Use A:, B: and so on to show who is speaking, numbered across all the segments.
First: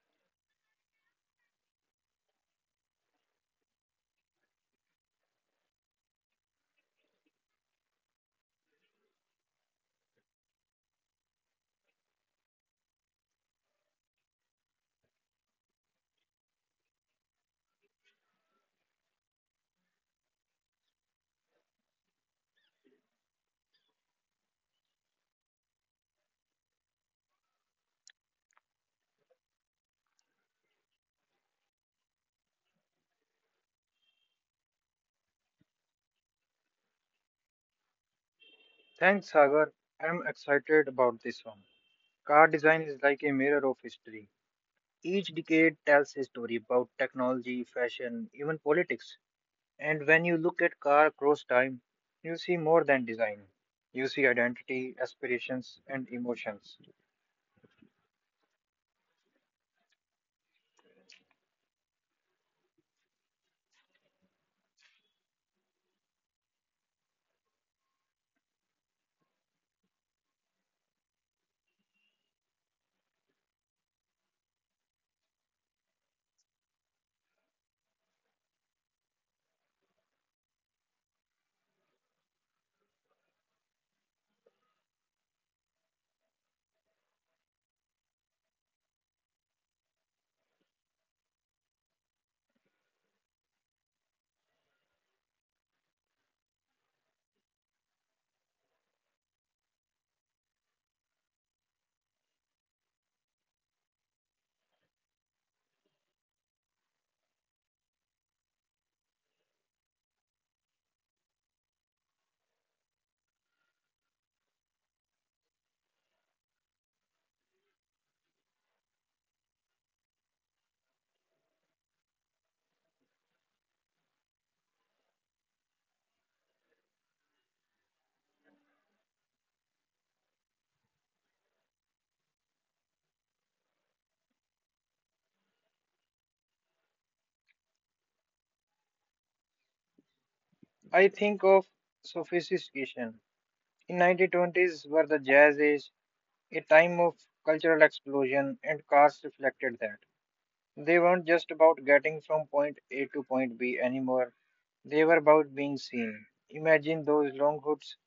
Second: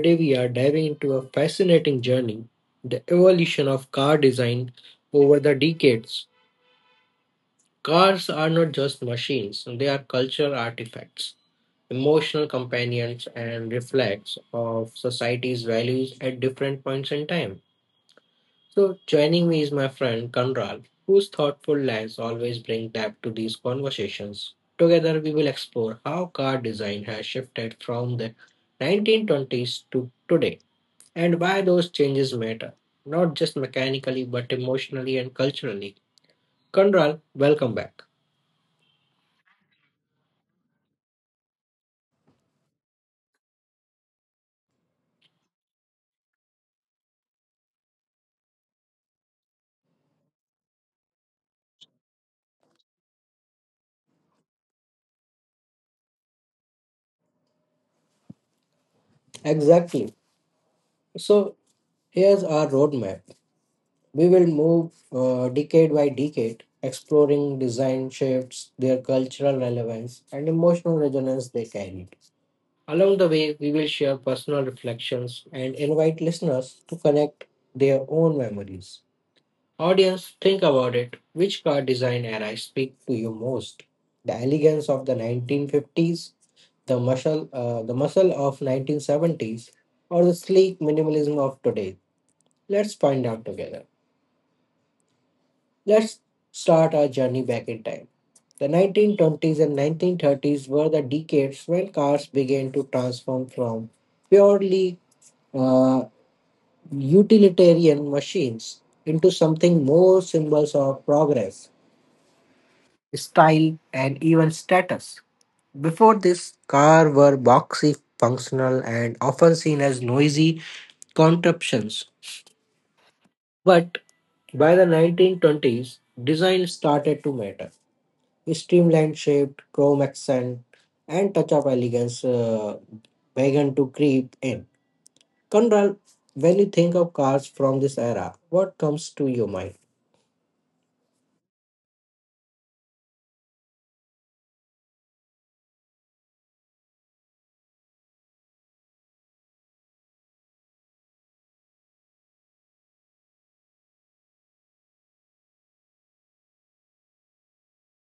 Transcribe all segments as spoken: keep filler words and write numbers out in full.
A: today we are diving into a fascinating journey, the evolution of car design over the decades. Cars are not just machines, they are cultural artifacts, emotional companions, and reflects of society's values at different points in time. So, joining me is my friend Kanral, whose thoughtful lens always bring depth to these conversations. Together, we will explore how car design has shifted from the nineteen twenties to today, and why those changes matter, not just mechanically but emotionally and culturally. Kanral, welcome back.
B: Thanks, Sagar. I'm excited about this one. Car design is like a mirror of history. Each decade tells a story about technology, fashion, even politics. And when you look at car across time, you see more than design. You see identity, aspirations, and emotions.
A: Exactly. So, here's our roadmap. We will move uh, decade by decade, exploring design shifts, their cultural relevance, and emotional resonance they carry. Along the way, we will share personal reflections and invite listeners to connect their own memories. Audience, think about it. Which car design era speak to you most? The elegance of the nineteen fifties, the muscle, uh, the muscle of nineteen seventies, or the sleek minimalism of today? Let's find out together. Let's start our journey back in time. The nineteen twenties and nineteen thirties were the decades when cars began to transform from purely uh, utilitarian machines into something more, symbols of progress, style, and even status. Before this, cars were boxy, functional, and often seen as noisy contraptions. But by the nineteen twenties, design started to matter. Streamlined shape, chrome accent, and touch of elegance uh, began to creep in. Conrad, when you think of cars from this era, what comes to your mind?
B: I think of sophistication. In nineteen twenties were the jazz age, a time of cultural explosion, and cars reflected that. They weren't just about getting from point A to point B anymore. They were about being seen. Imagine those long hoods,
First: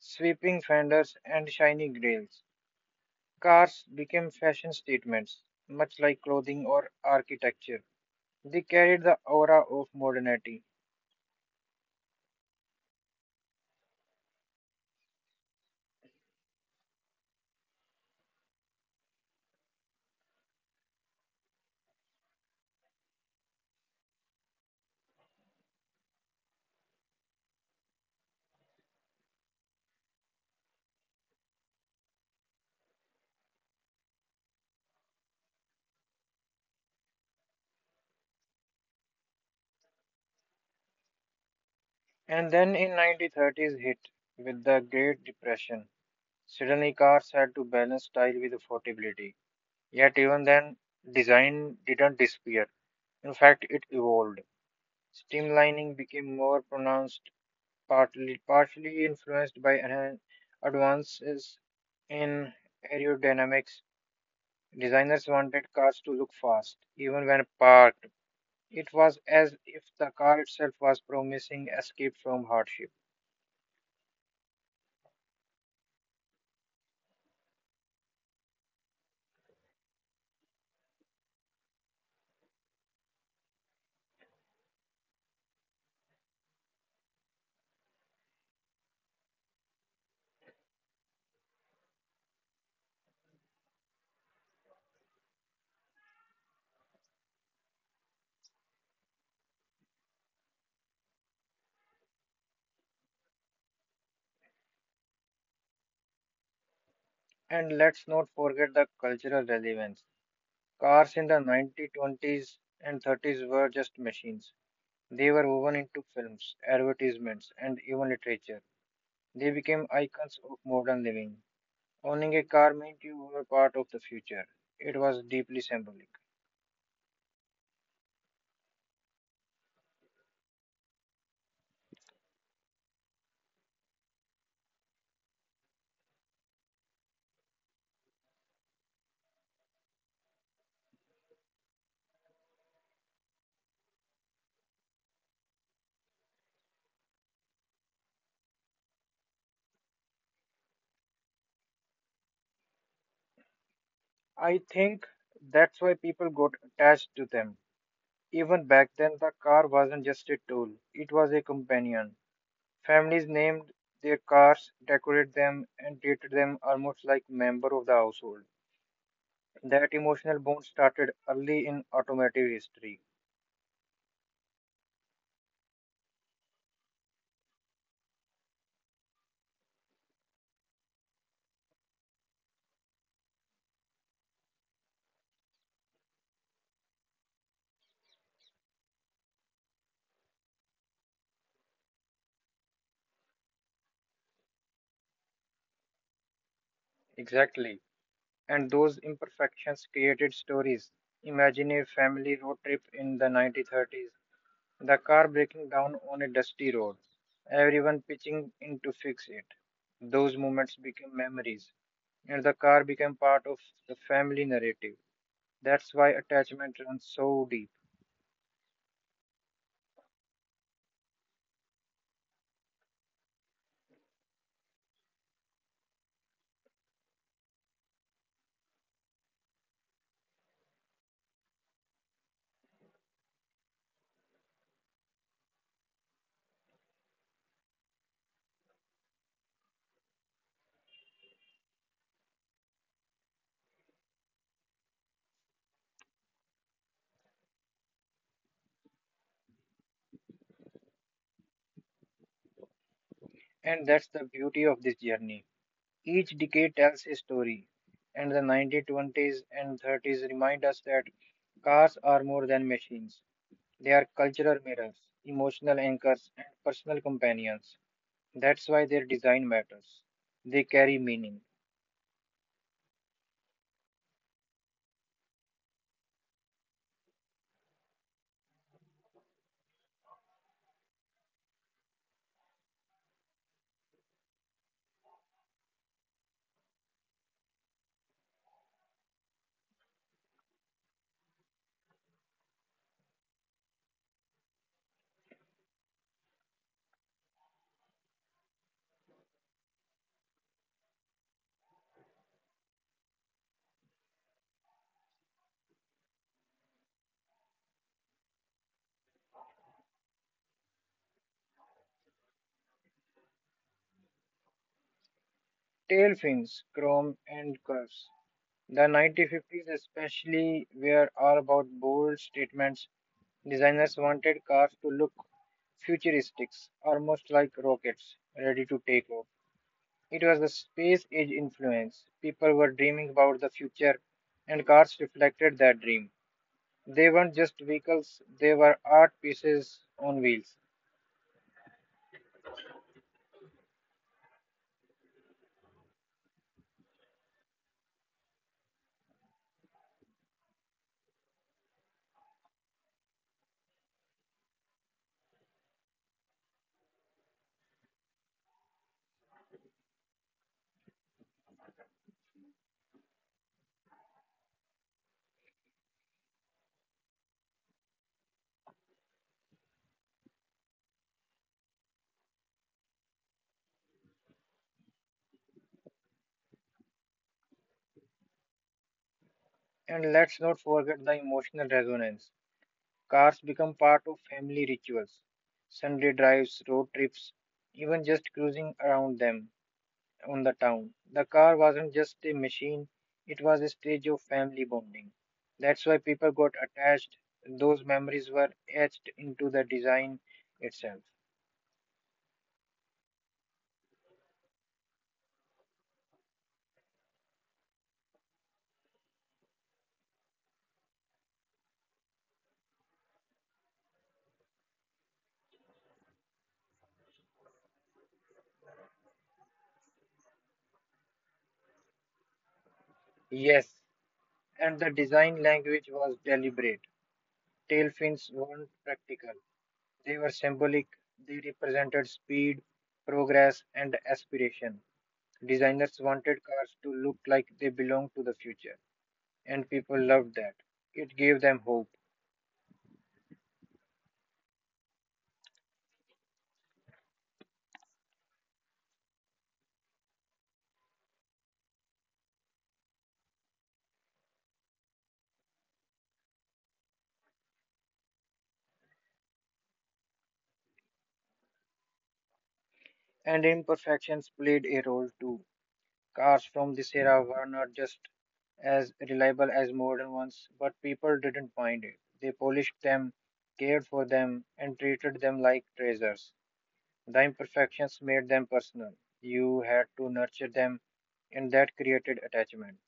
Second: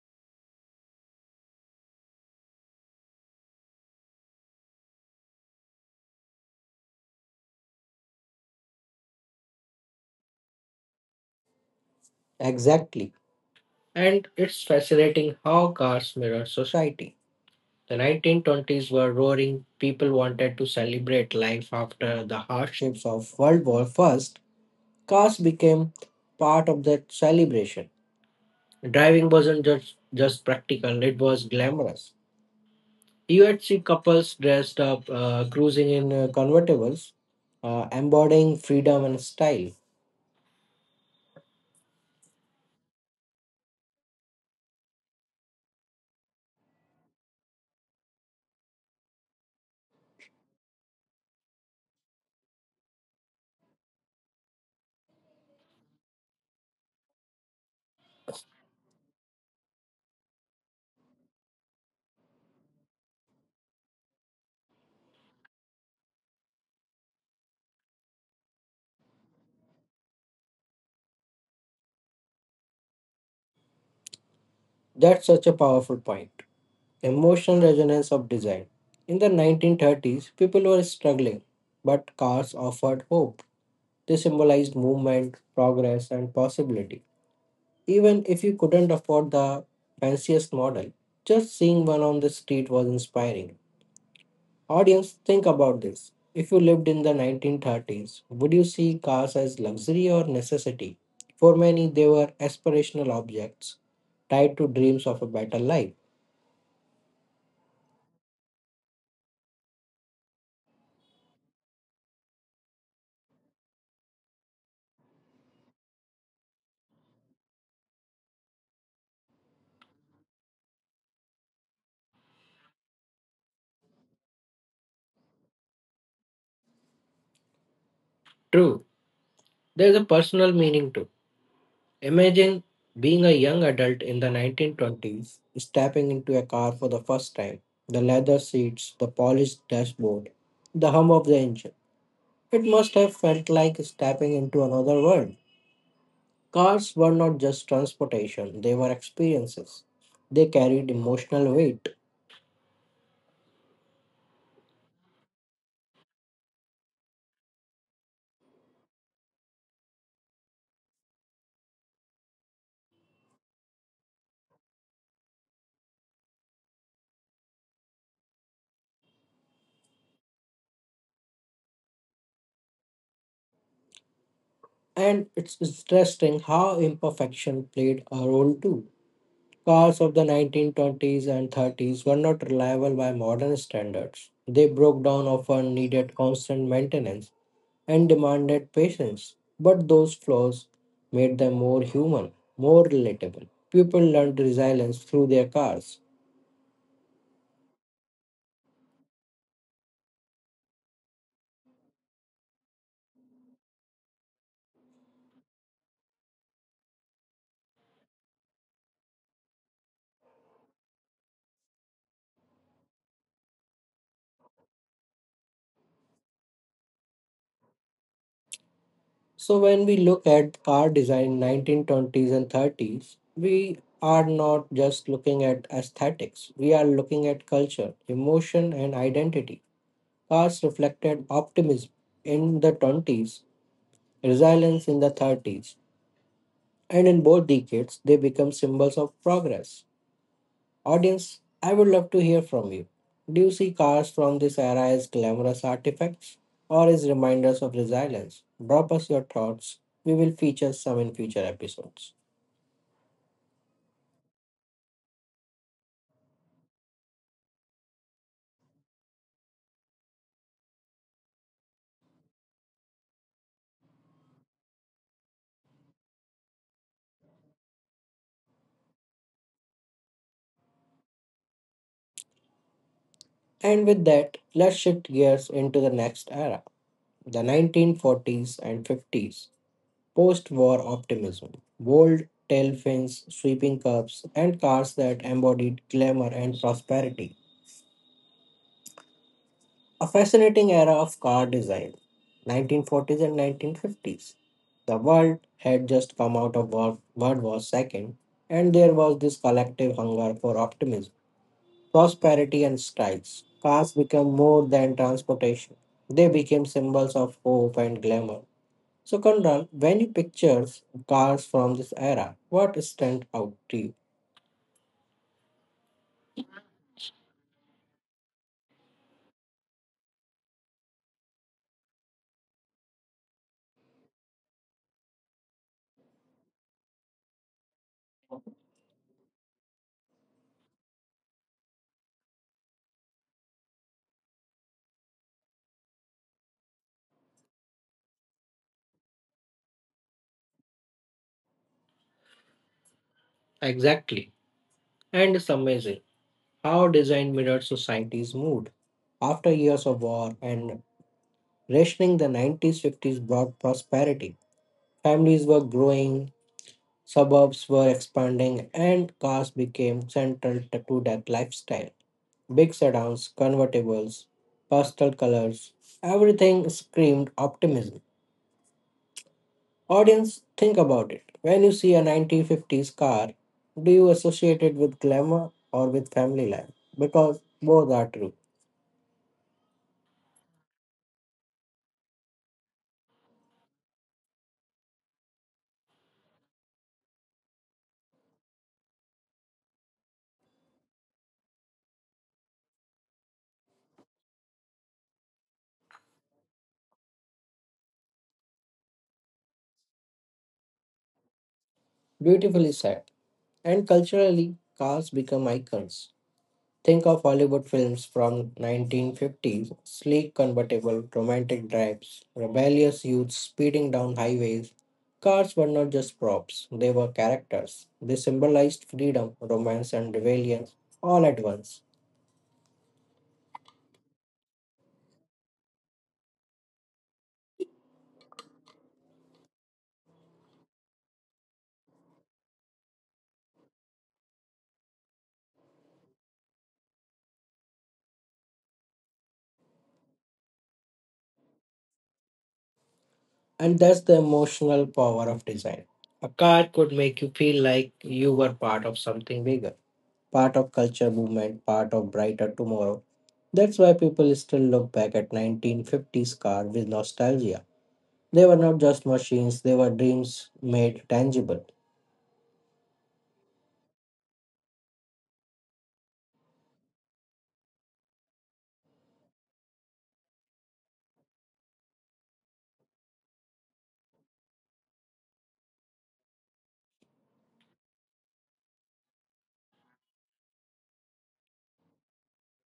B: sweeping fenders, and shiny grills. Cars became fashion statements, much like clothing or architecture. They carried the aura of modernity.
A: Exactly. And it's fascinating how cars mirror society. The nineteen twenties were roaring, people wanted to celebrate life after the hardships of World War First, cars became part of that celebration. Driving wasn't just just practical, it was glamorous. You would see couples dressed up, uh, cruising in In uh, convertibles, uh, embodying freedom and style.
B: And then in nineteen thirties hit with the Great Depression. Suddenly cars had to balance style with affordability. Yet even then, design didn't disappear. In fact, it evolved. Streamlining became more pronounced, partly partially influenced by an- advances in aerodynamics. Designers wanted cars to look fast, even when parked. It was as if the car itself was promising escape from hardship.
A: That's such a powerful point. Emotional resonance of design. In the nineteen thirties, people were struggling, but cars offered hope. They symbolized movement, progress, and possibility. Even if you couldn't afford the fanciest model, just seeing one on the street was inspiring. Audience, think about this. If you lived in the nineteen thirties, would you see cars as luxury or necessity? For many, they were aspirational objects tied to dreams of a better life.
B: And let's not forget the cultural relevance. Cars in the nineteen twenties and thirties were just machines. They were woven into films, advertisements, and even literature. They became icons of modern living. Owning a car meant you were part of the future. It was deeply symbolic.
A: True, there's a personal meaning too. Imagine being a young adult in the nineteen twenties, stepping into a car for the first time. The leather seats, the polished dashboard, the hum of the engine. It must have felt like stepping into another world. Cars were not just transportation, they were experiences. They carried emotional weight.
B: I think that's why people got attached to them. Even back then, the car wasn't just a tool, it was a companion. Families named their cars, decorated them, and treated them almost like members of the household. That emotional bond started early in automotive history.
A: And it's interesting how imperfection played a role too. Cars of the nineteen twenties and thirties were not reliable by modern standards. They broke down often, needed constant maintenance, and demanded patience. But those flaws made them more human, more relatable. People learned resilience through their cars.
B: Exactly. And those imperfections created stories. Imagine a family road trip in the nineteen thirties. The car breaking down on a dusty road, everyone pitching in to fix it. Those moments became memories, and the car became part of the family narrative. That's why attachment runs so deep,
A: So when we look at car design in nineteen twenties and thirties, we are not just looking at aesthetics. We are looking at culture, emotion, and identity. Cars reflected optimism in the twenties, resilience in the thirties, and in both decades they become symbols of progress. Audience, I would love to hear from you. Do you see cars from this era as glamorous artifacts or as reminders of resilience? Drop us your thoughts. We will feature some in future episodes.
B: and that's the beauty of this journey. Each decade tells a story, and the nineteen twenties and thirties remind us that cars are more than machines. They are cultural mirrors, emotional anchors, and personal companions. That's why their design matters. They carry meaning.
A: And with that, let's shift gears into the next era, the nineteen forties and fifties. Post war optimism, bold tail fins, sweeping curves, and cars that embodied glamour and prosperity. A fascinating era of car design, nineteen forties and nineteen fifties. The world had just come out of World World War two, and there was this collective hunger for optimism, prosperity, and styles. Cars became more than transportation, they became symbols of hope and glamour. So, Kundan, when you pictures cars from this era, what stand out to you?
B: Tail fins, chrome, and curves. The nineteen fifties, especially, were all about bold statements. Designers wanted cars to look futuristic, almost like rockets ready to take off. It was the space age influence. People were dreaming about the future, and cars reflected that dream. They weren't just vehicles, they were art pieces on wheels.
A: Exactly. And it's amazing how design mirrored society's mood. After years of war and rationing, the nineties fifties brought prosperity. Families were growing, suburbs were expanding, and cars became central t- to that lifestyle. Big sedans, convertibles, pastel colors, everything screamed optimism. Audience, think about it. When you see a nineteen fifties car, do you associate it with glamour or with family life? Because both are true.
B: And let's not forget the emotional resonance. Cars become part of family rituals, Sunday drives, road trips, even just cruising around them on the town. The car wasn't just a machine, it was a stage of family bonding. That's why people got attached. Those memories were etched into the design itself.
A: Beautifully said. And culturally, cars become icons. Think of Hollywood films from nineteen fifties, sleek convertible, romantic drives, rebellious youths speeding down highways. Cars were not just props, they were characters. They symbolized freedom, romance and rebellion all at once.
B: Yes, and the design language was deliberate. Tail fins weren't practical, they were symbolic, they represented speed, progress, and aspiration. Designers wanted cars to look like they belonged to the future, and people loved that. It gave them hope,
A: And that's the emotional power of design. A card could make you feel like you were part of something bigger, part of culture movement, part of brighter tomorrow. That's why people still look back at nineteen fifties car with nostalgia. They were not just machines, they were dreams made tangible.
B: and imperfections played a role too. Cars from this era were not just as reliable as modern ones, but people didn't mind it. They polished them, cared for them, and treated them like treasures. The imperfections made them personal. You had to nurture them, and that created attachment.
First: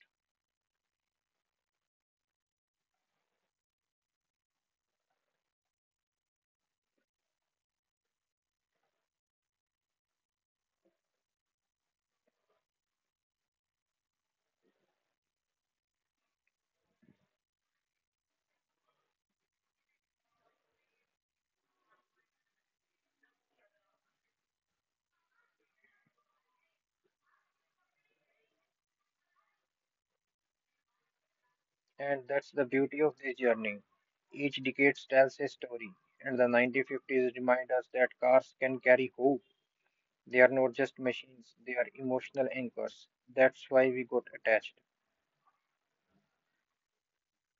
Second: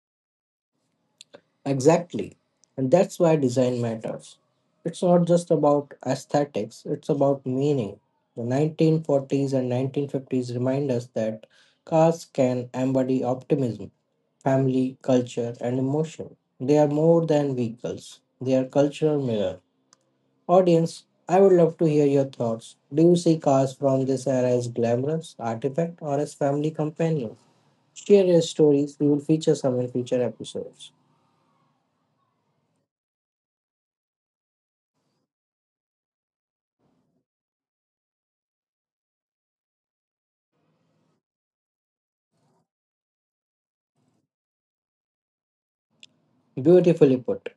A: Exactly. And that's why design matters. It's not just about aesthetics, it's about meaning. The nineteen forties and nineteen fifties remind us that cars can embody optimism, family, culture, and emotion. They are more than vehicles, they are cultural mirror. Audience, I would love to hear your thoughts. Do you see cars from this era as glamorous artifact or as family companion? Share your stories, we will feature some in future episodes.
B: And that's the beauty of this journey. Each decade tells a story, and the nineteen fifties remind us that cars can carry hope. They are not just machines, they are emotional anchors. That's why we got attached.
A: Beautifully put.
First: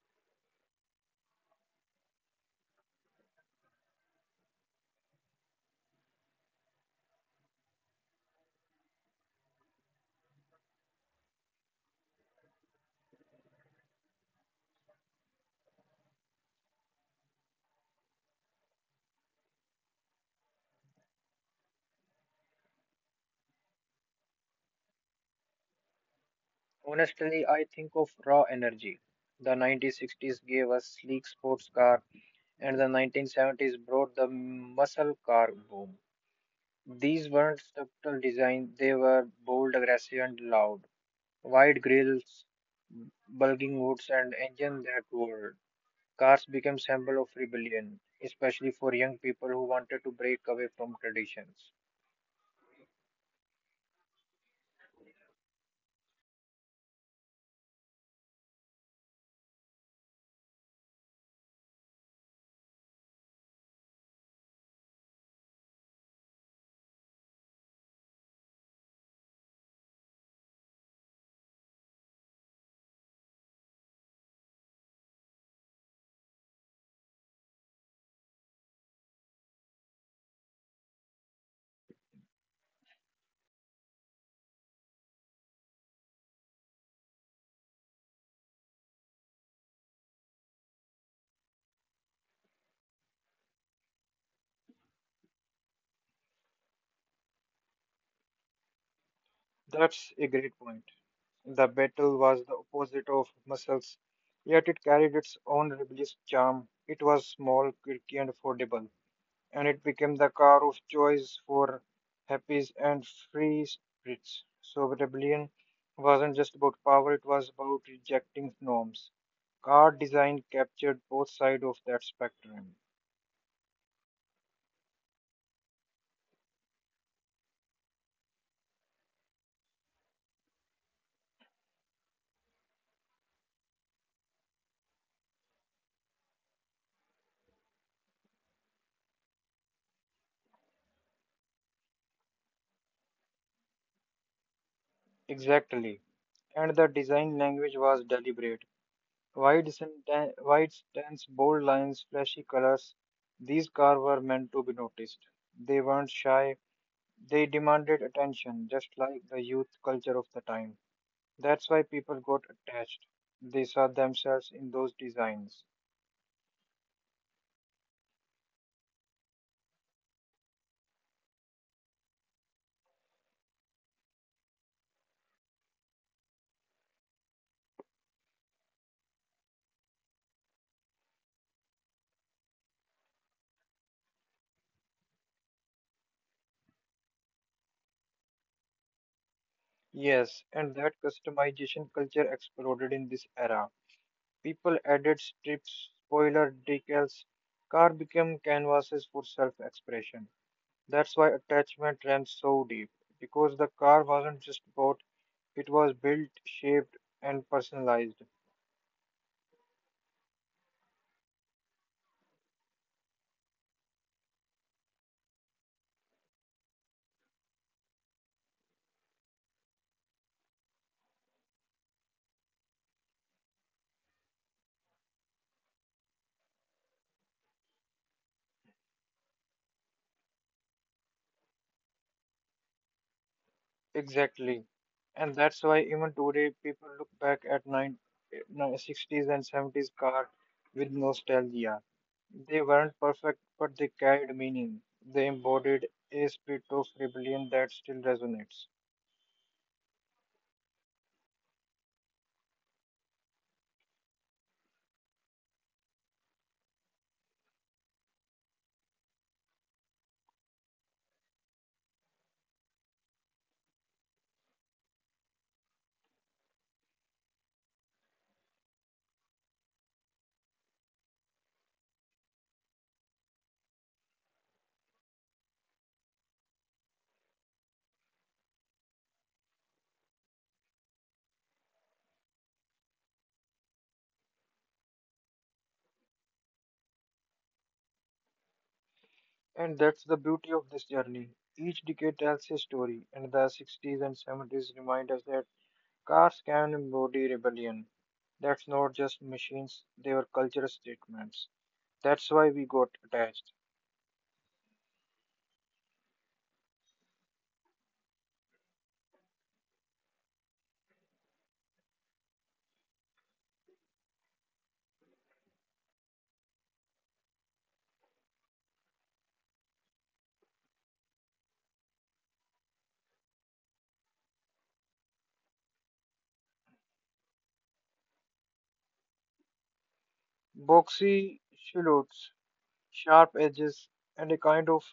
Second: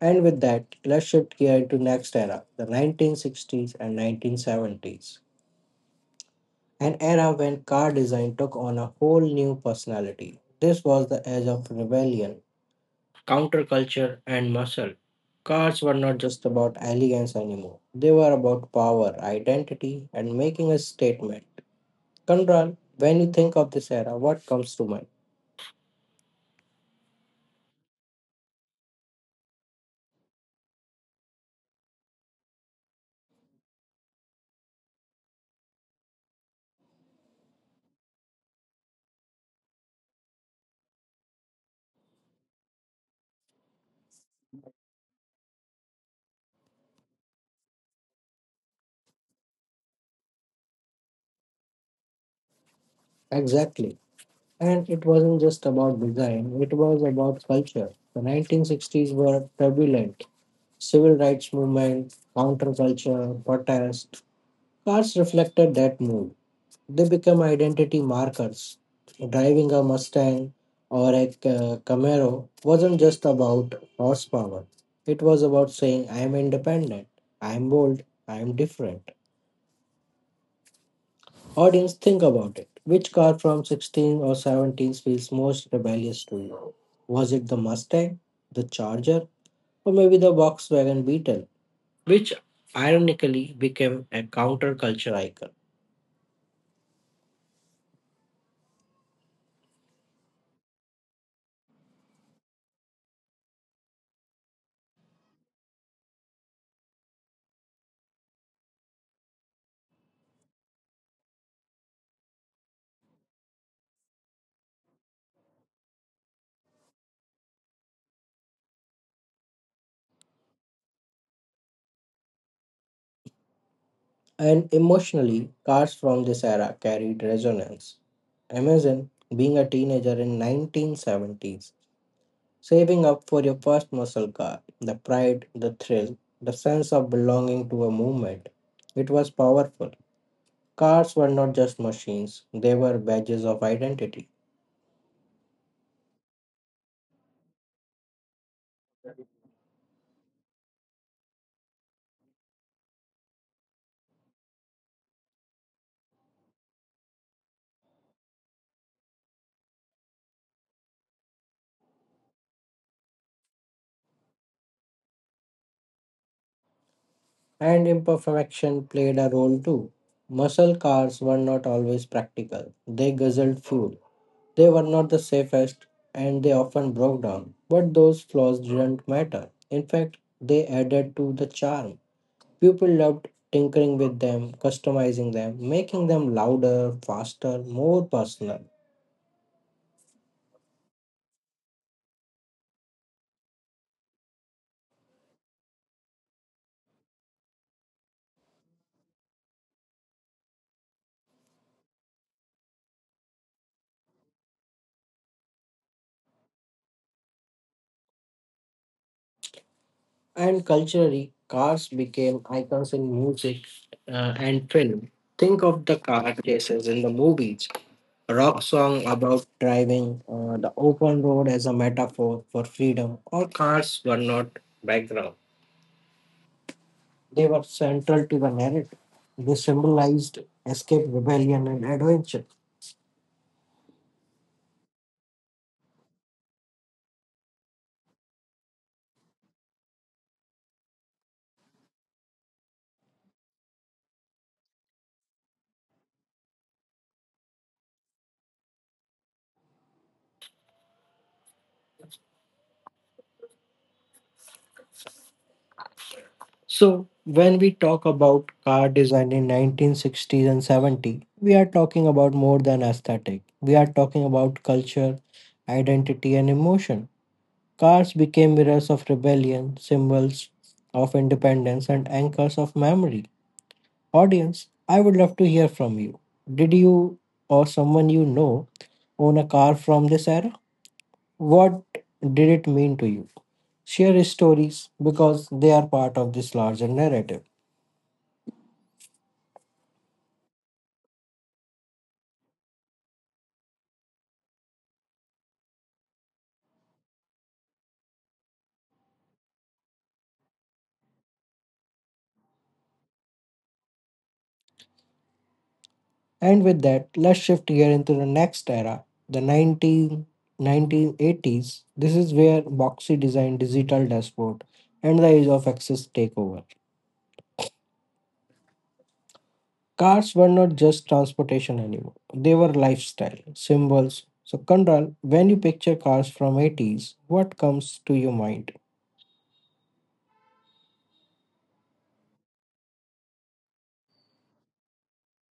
A: And with that, let's shift gear to next era, the nineteen sixties and nineteen seventies. An era when car design took on a whole new personality. This was the age of rebellion, counterculture, and muscle. Cars were not just about elegance anymore, they were about power, identity, and making a statement. Conrad, when you think of this era, what comes to mind?
B: Honestly, I think of raw energy. The nineteen sixties gave us sleek sports car, and the nineteen seventies brought the muscle car boom. These weren't subtle design, they were bold, aggressive, and loud. Wide grills, bulging hoods, and engines that roared. Cars became symbol of rebellion, especially for young people who wanted to break away from traditions.
A: Exactly. And it wasn't just about design, it was about culture. The nineteen sixties were turbulent. Civil rights movement, counterculture, protest. Cars reflected that mood. They become identity markers. Driving a Mustang or a Ca- Camaro wasn't just about horsepower, it was about saying, I am independent, I am bold, I am different. Audience, think about it. Which car from sixteen or seventeen feels most rebellious to you? Was it the Mustang, the Charger, or maybe the Volkswagen Beetle, which ironically became a counterculture icon?
B: That's a great point. The battle was the opposite of muscles, yet it carried its own rebellious charm. It was small, quirky, and affordable, and it became the car of choice for happy and free spirits. So rebellion wasn't just about power, it was about rejecting norms. Car design captured both sides of that spectrum.
A: And emotionally, cars from this era carried resonance. Imagine being a teenager in nineteen seventies, saving up for your first muscle car. The pride, the thrill, the sense of belonging to a movement. It was powerful. Cars were not just machines, they were badges of identity.
B: Exactly. And the design language was deliberate. Wide, senten- wide stance, bold lines, flashy colors. These cars were meant to be noticed. They weren't shy. They demanded attention, just like the youth culture of the time. That's why people got attached. They saw themselves in those designs.
A: And imperfection played a role too. Muscle cars were not always practical. They guzzled fuel. They were not the safest, and they often broke down. But those flaws didn't matter. In fact, they added to the charm. People loved tinkering with them, customizing them, making them louder, faster, more personal.
B: Yes, and that customization culture exploded in this era. People added strips, spoiler decals, car became canvases for self-expression. That's why attachment ran so deep, because the car wasn't just bought, it was built, shaped, and personalized.
A: And culturally, cars became icons in music uh, and film. Think of the car chases in the movies, a rock song about driving, uh, the open road as a metaphor for freedom. All cars were not background, they were central to the narrative. They symbolized escape, rebellion, and adventure.
B: Exactly. And that's why even today people look back at 9, eh, sixties and seventies car with nostalgia. They weren't perfect, but they carried meaning. They embodied a spirit of rebellion that still resonates.
A: So, when we talk about car design in nineteen sixties and seventies, we are talking about more than aesthetic. We are talking about culture, identity, and emotion. Cars became mirrors of rebellion, symbols of independence, and anchors of memory. Audience, I would love to hear from you. Did you or someone you know own a car from this era? What did it mean to you? Share stories because they are part of this larger narrative.
B: And that's the beauty of this journey. Each decade tells a story, and the sixties and seventies remind us that cars can embody rebellion. That's not just machines, they were cultural statements. That's why we got attached.
A: And with that, let's shift gear into the next era, the nineteen nineteen eighties. This is where boxy design, digital dashboard, and the age of access take over. Cars were not just transportation anymore. They were lifestyle, symbols. So Kandral, when you picture cars from eighties, what comes to your mind?
B: Boxy silhouettes, sharp edges, and a kind of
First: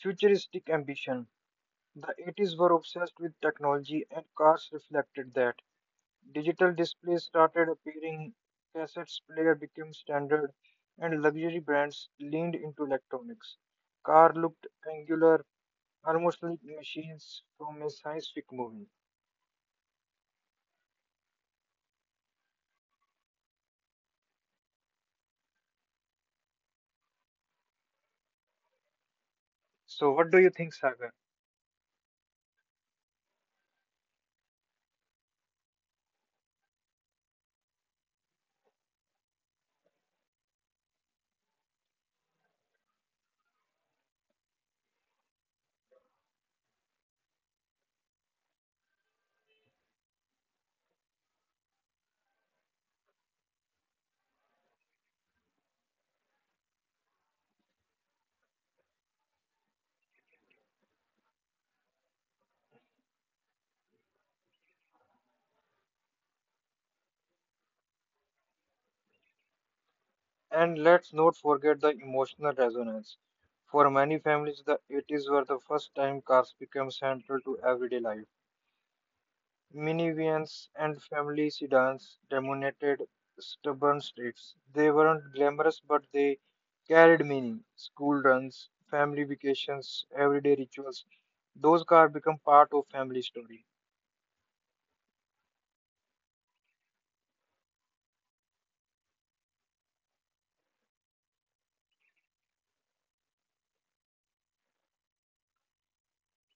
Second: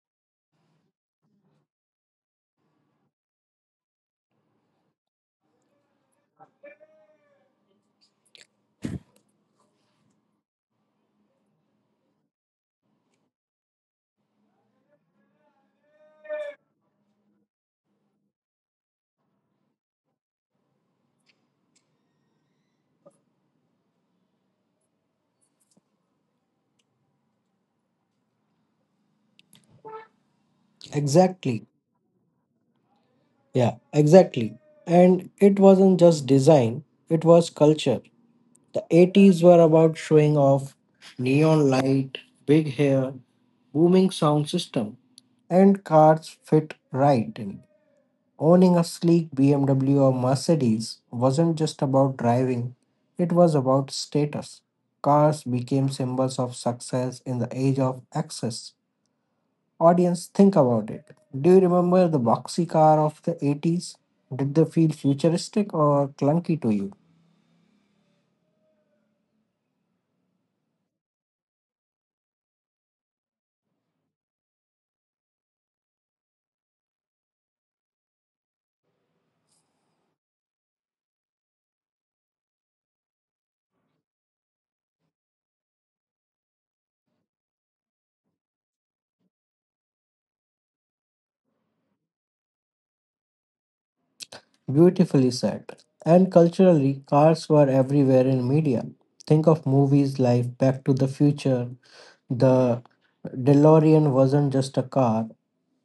B: futuristic ambition. The eighties were obsessed with technology, and cars reflected that. Digital displays started appearing, cassettes player became standard, and luxury brands leaned into electronics. Car looked angular, almost like machines from a science fiction movie. So, what do you think, Sagar?
A: Exactly. Yeah, exactly. And it wasn't just design, it was culture. The eighties were about showing off neon light, big hair, booming sound system, and cars fit right in. Owning a sleek B M W or Mercedes wasn't just about driving, it was about status. Cars became symbols of success in the age of access. Audience, think about it. Do you remember the boxy car of the eighties? Did they feel futuristic or clunky to you?
B: And let's not forget the emotional resonance. For many families, the eighties were the first time cars became central to everyday life. Minivans and family sedans dominated suburban streets. They weren't glamorous, but they carried meaning. School runs, family vacations, everyday rituals. Those cars become part of family story.
A: Beautifully said. And culturally, cars were everywhere in media. Think of movies like Back to the Future. The DeLorean wasn't just a car,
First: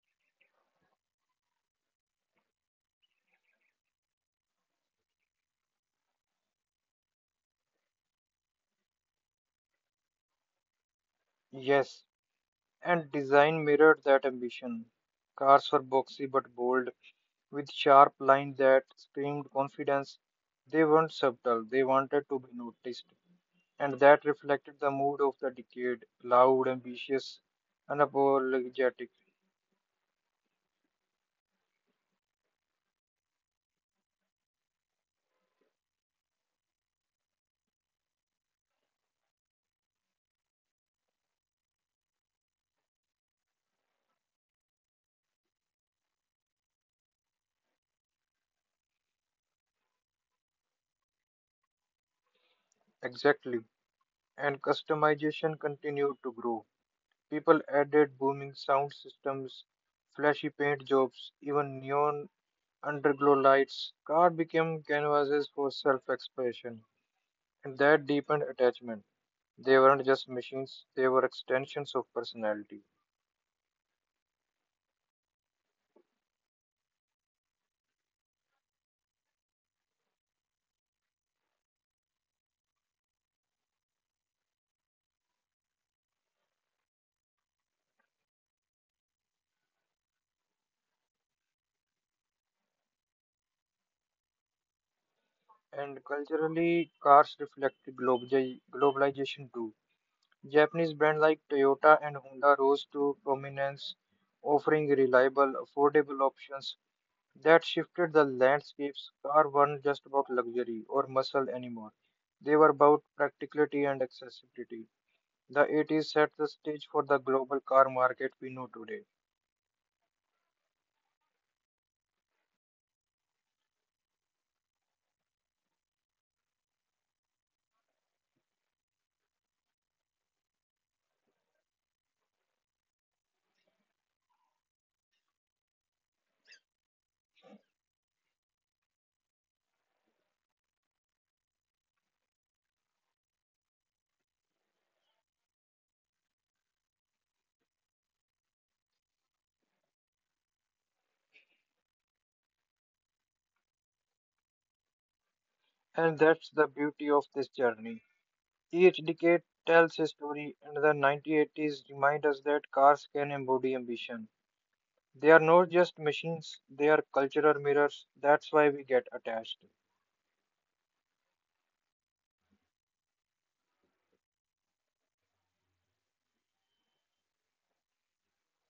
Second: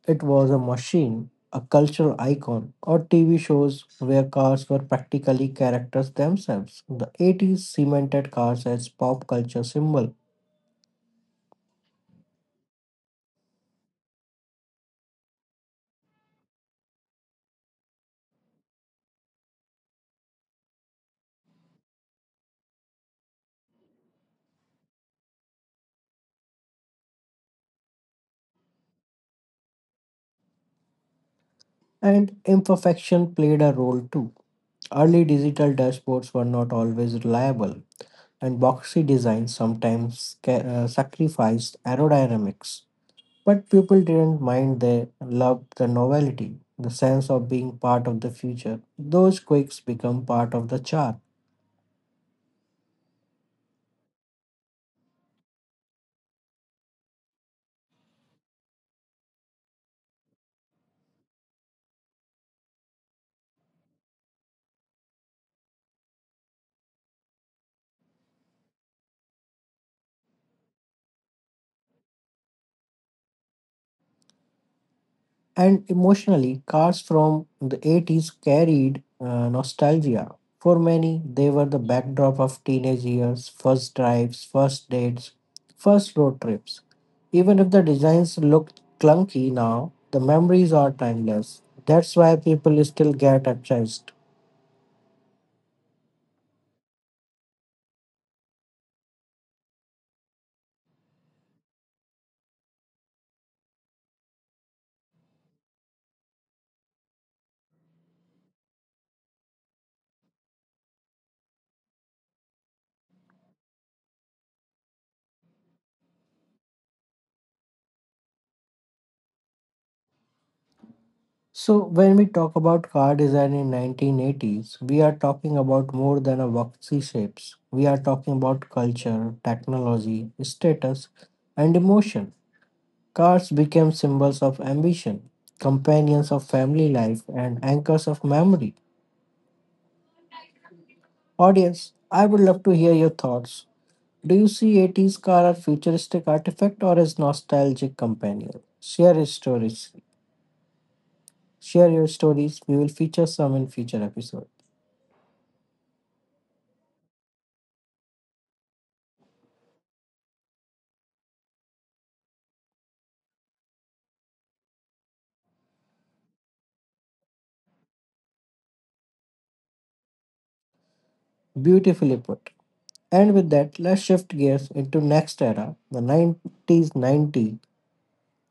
A: it was a machine, a cultural icon, or T V shows where cars were practically characters themselves. The eighties cemented cars as pop culture symbol.
B: Yes, and design mirrored that ambition. Cars were boxy but bold, with sharp lines that screamed confidence. They weren't subtle, they wanted to be noticed, and that reflected the mood of the decade: loud, ambitious, unapologetic.
A: And imperfection played a role too. Early digital dashboards were not always reliable, and boxy design sometimes ca- uh, sacrificed aerodynamics. But people didn't mind, they loved the novelty, the sense of being part of the future. Those quakes become part of the chart.
B: Exactly. And customization continued to grow. People added booming sound systems, flashy paint jobs, even neon underglow lights. Cars became canvases for self expression, and that deepened attachment. They weren't just machines, they were extensions of personality.
A: And emotionally, cars from the eighties carried uh, nostalgia. For many, they were the backdrop of teenage years, first drives, first dates, first road trips. Even if the designs look clunky now, the memories are timeless. That's why people still get attached.
B: And culturally, cars reflect the globali- globalization too. Japanese brands like Toyota and Honda rose to prominence, offering reliable, affordable options that shifted the landscapes. Cars weren't just about luxury or muscle anymore. They were about practicality and accessibility. The eighties set the stage for the global car market we know today.
A: So when we talk about car design in nineteen eighties, we are talking about more than a boxy shapes. We are talking about culture, technology, status, and emotion. Cars became symbols of ambition, companions of family life, and anchors of memory. Audience, I would love to hear your thoughts. Do you see eighties car as futuristic artifact or as nostalgic companion? Share your stories. Share your stories. We will feature some in future episode.
B: And that's the beauty of this journey. Each decade tells a story, and the nineteen eighties remind us that cars can embody ambition. They are not just machines, they are cultural mirrors. That's why we get attached.
A: Beautifully put. And with that, let's shift gears into next era, the nineties ninety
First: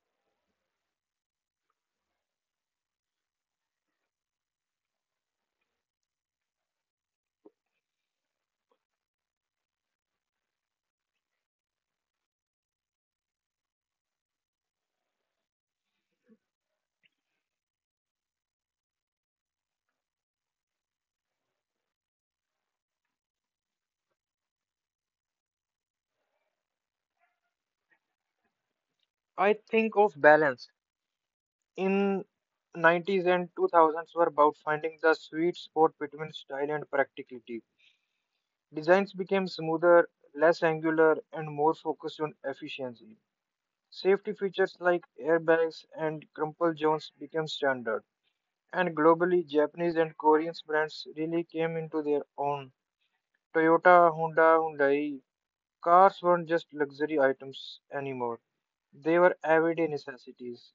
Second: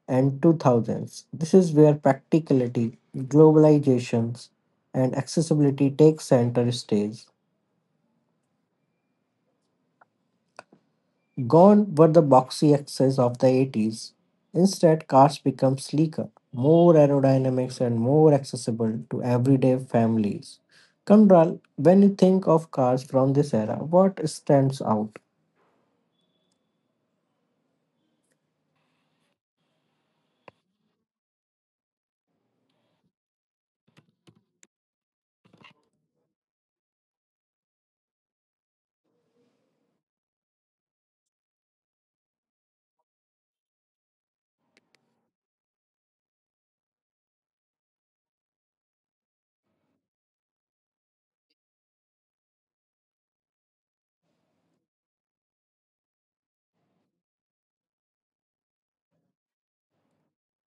A: and two thousands. This is where practicality, globalizations, and accessibility take center stage. Gone were the boxy excess of the eighties. Instead, cars become sleeker, more aerodynamics, and more accessible to everyday families. Kandral, when you think of cars from this era, what stands out?
B: I think of balance. In nineties and two thousands were about finding the sweet spot between style and practicality. Designs became smoother, less angular, and more focused on efficiency. Safety features like airbags and crumple zones became standard. And globally, Japanese and Korean brands really came into their own. Toyota, Honda, Hyundai, cars weren't just luxury items anymore. They were everyday necessities.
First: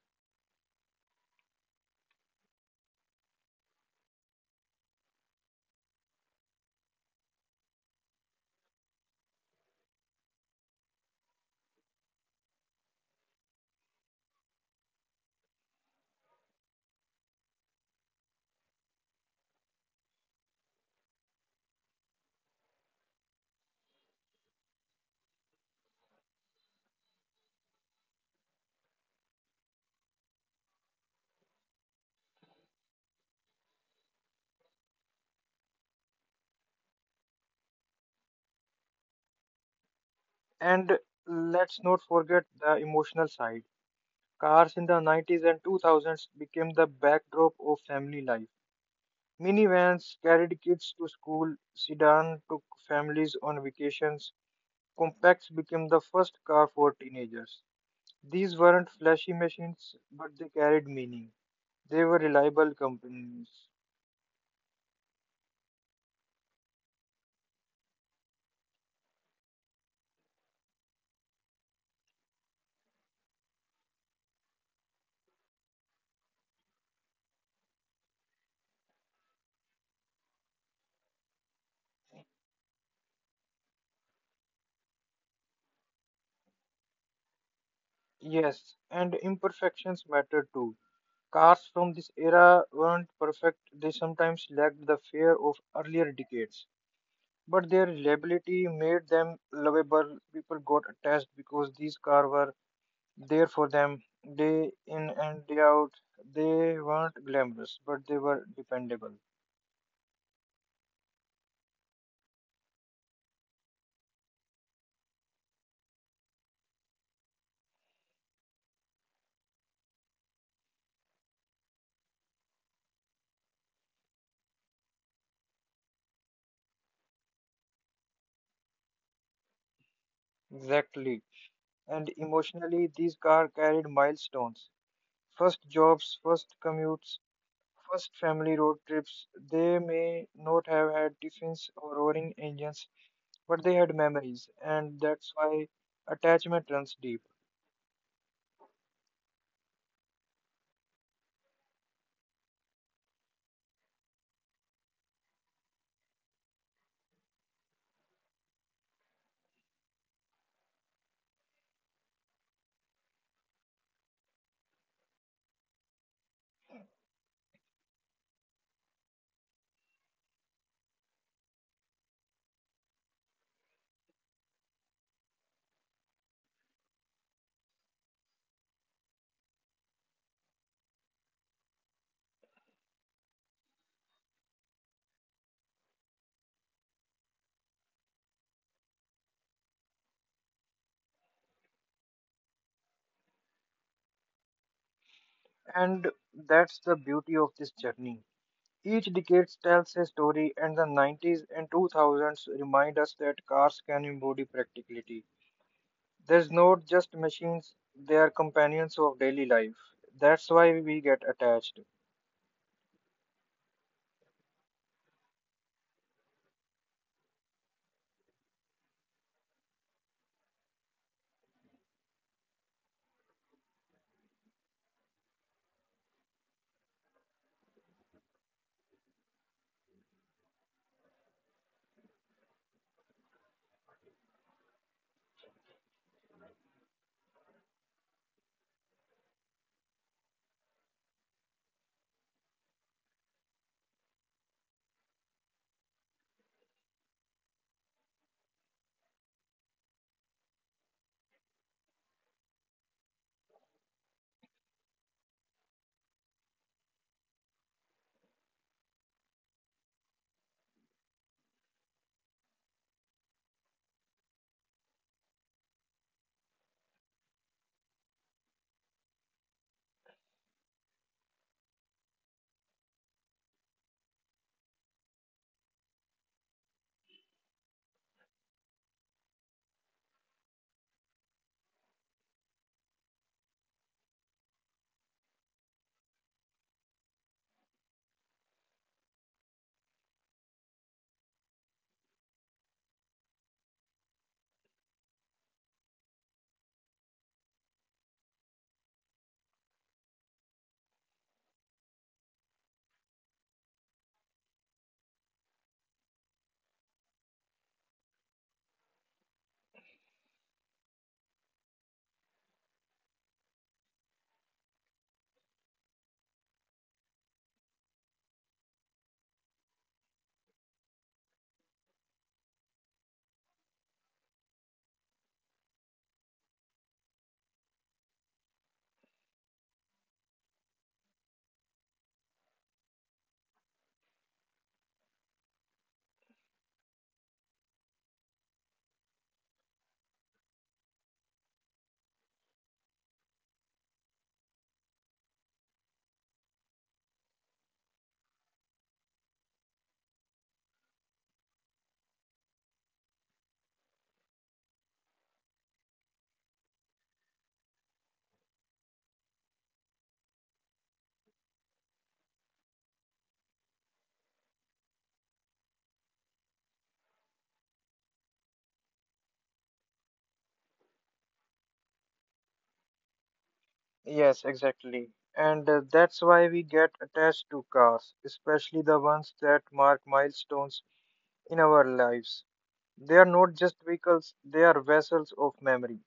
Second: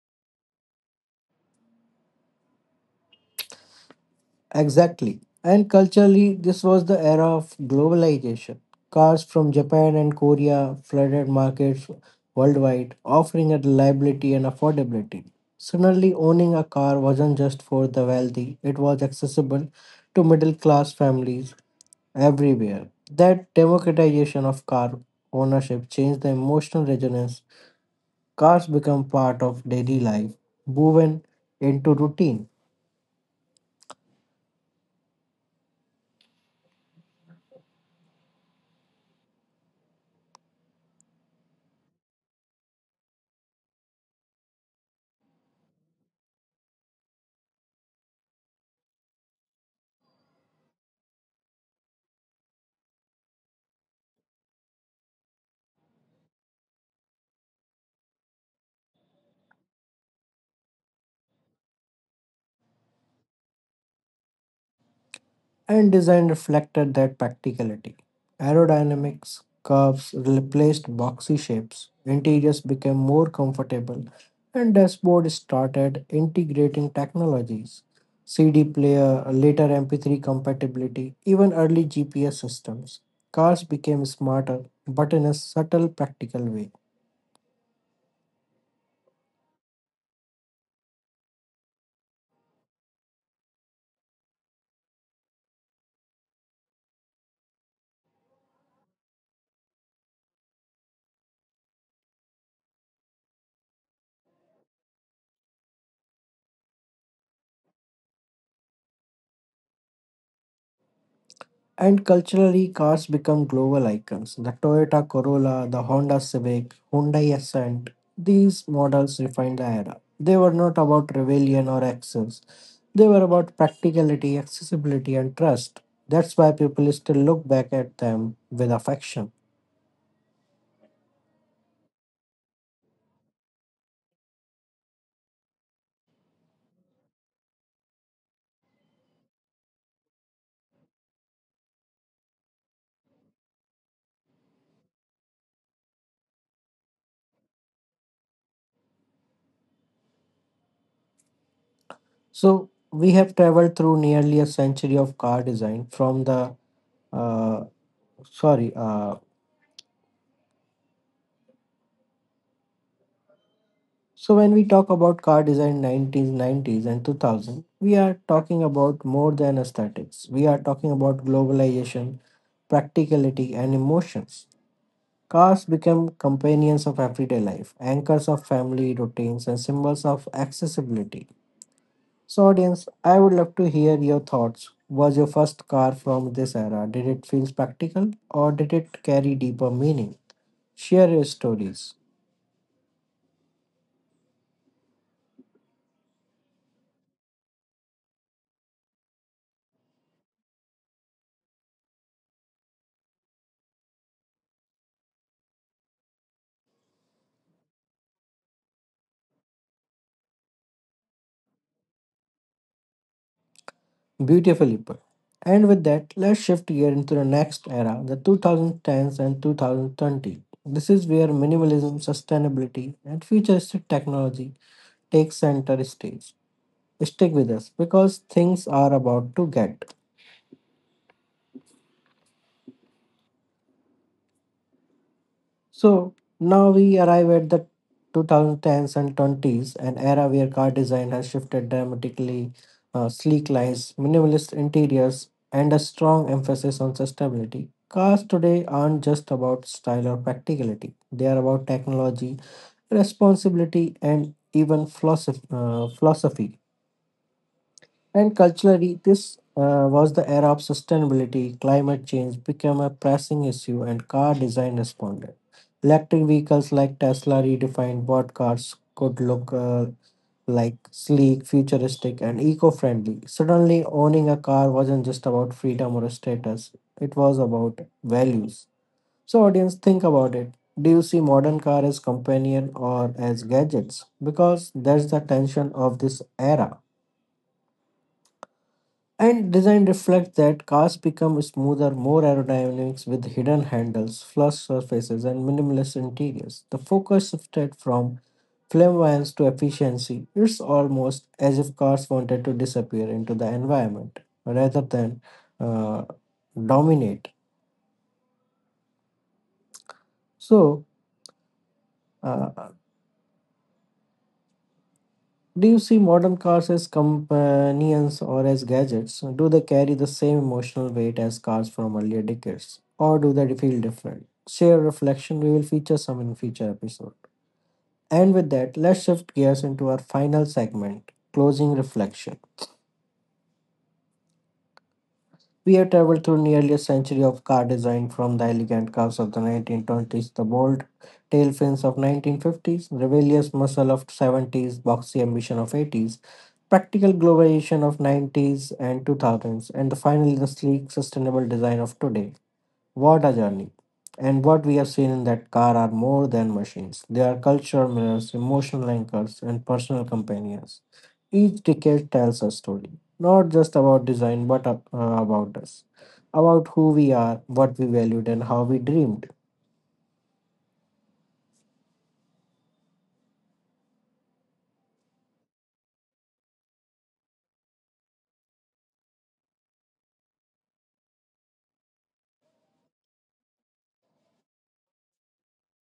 A: Exactly. And culturally, this was the era of globalization. Cars from Japan and Korea flooded markets worldwide, offering a reliability and affordability. Suddenly, owning a car wasn't just for the wealthy, it was accessible to middle class families everywhere. That democratization of car ownership changed the emotional resonance. Cars become part of daily life, woven into routine.
B: And let's not forget the emotional side. Cars in the nineties and two thousands became the backdrop of family life. Minivans carried kids to school, sedan took families on vacations, compacts became the first car for teenagers. These weren't flashy machines, but they carried meaning. They were reliable companies.
A: And design reflected that practicality. Aerodynamics curves replaced boxy shapes, interiors became more comfortable, and dashboard started integrating technologies. C D player, later M P three compatibility, even early G P S systems. Cars became smarter, but in a subtle, practical way.
B: Yes, and imperfections mattered too. Cars from this era weren't perfect, they sometimes lacked the fare of earlier decades. But their reliability made them lovable. People got attached because these cars were there for them day in and day out. They weren't glamorous, but they were dependable.
A: And culturally, cars become global icons. The Toyota Corolla, the Honda Civic, Hyundai Ascent, these models refined the era. They were not about rebellion or excess, they were about practicality, accessibility, and trust. That's why people still look back at them with affection.
B: Exactly. And emotionally, these cars carried milestones. First jobs, first commutes, first family road trips. They may not have had tiffins or roaring engines, but they had memories, and that's why attachment runs deep.
A: So, we have traveled through nearly a century of car design from the uh, sorry, uh, So when we talk about car design nineties, nineties and two thousand, we are talking about more than aesthetics. We are talking about globalization, practicality and emotions. Cars become companions of everyday life, anchors of family routines and symbols of accessibility. So audience, I would love to hear your thoughts. Was your first car from this era? Did it feel practical or did it carry deeper meaning? Share your stories.
B: And that's the beauty of this journey. Each decade tells a story, and the nineties and two thousands remind us that cars can embody practicality. There's not just machines, they are companions of daily life. That's why we get attached.
A: Beautifully put. And with that, let's shift gear into the next era, the twenty tens and two thousand twenty. This is where minimalism, sustainability, and futuristic technology take center stage. Stick with us because things are about to get. So now we arrive at the twenty tens and twenties, an era where car design has shifted dramatically. Uh, sleek lines, minimalist interiors, and a strong emphasis on sustainability. Cars today aren't just about style or practicality, they are about technology, responsibility, and even philosoph- uh, philosophy. And culturally, this uh, was the era of sustainability. Climate change became a pressing issue, and car design responded. Electric vehicles like Tesla redefined what cars could look uh, like sleek, futuristic, and eco friendly. Suddenly, owning a car wasn't just about freedom or status, it was about values. So, audience, think about it. Do you see modern car as companion or as gadgets? Because that's the tension of this era. And design reflects that cars become smoother, more aerodynamics with hidden handles, flush surfaces, and minimalist interiors. The focus shifted from flamboyance to efficiency. It's almost as if cars wanted to disappear into the environment rather than uh, dominate. So, uh, Do you see modern cars as companions or as gadgets? Do they carry the same emotional weight as cars from earlier decades? Or do they feel different? Share reflection, we will feature some in future episode. And with that, let's shift gears into our final segment, closing reflection. We have traveled through nearly a century of car design from the elegant curves of the nineteen twenties, the bold tail fins of nineteen fifties, rebellious muscle of seventies, boxy ambition of eighties, practical globalization of nineties and two thousands and the finally the sleek sustainable design of today. What a journey. And what we have seen in that car are more than machines, they are cultural mirrors, emotional anchors and personal companions. Each decade tells a story, not just about design but uh, about us, about who we are, what we valued and how we dreamed.
B: Yes, exactly. And uh, that's why we get attached to cars, especially the ones that mark milestones in our lives. They are not just vehicles, they are vessels of memory.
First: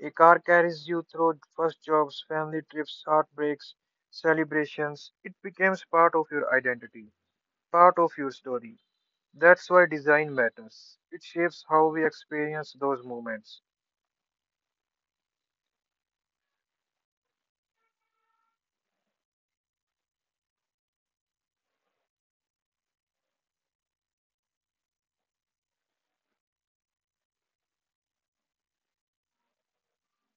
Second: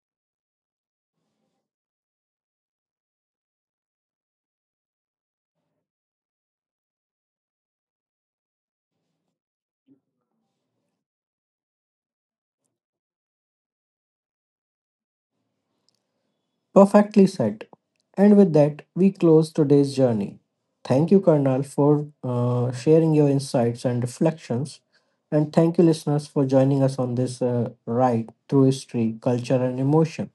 B: A car carries you through first jobs, family trips, heartbreaks, celebrations. It becomes part of your identity, part of your story. That's why design matters. It shapes how we experience those moments.
A: Perfectly said. And with that, we close today's journey. Thank you, Karnal, for uh, sharing your insights and reflections. And thank you, listeners, for joining us on this uh, ride through history, culture, and emotion.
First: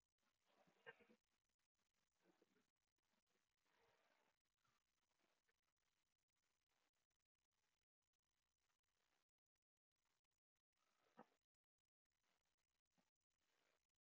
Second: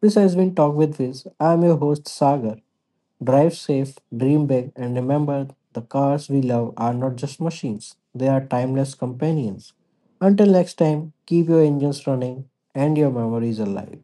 A: This has been Talk with Viz. I'm your host, Sagar. Drive safe, dream big, and remember the cars we love are not just machines, they are timeless companions. Until next time, keep your engines running and your memories alive.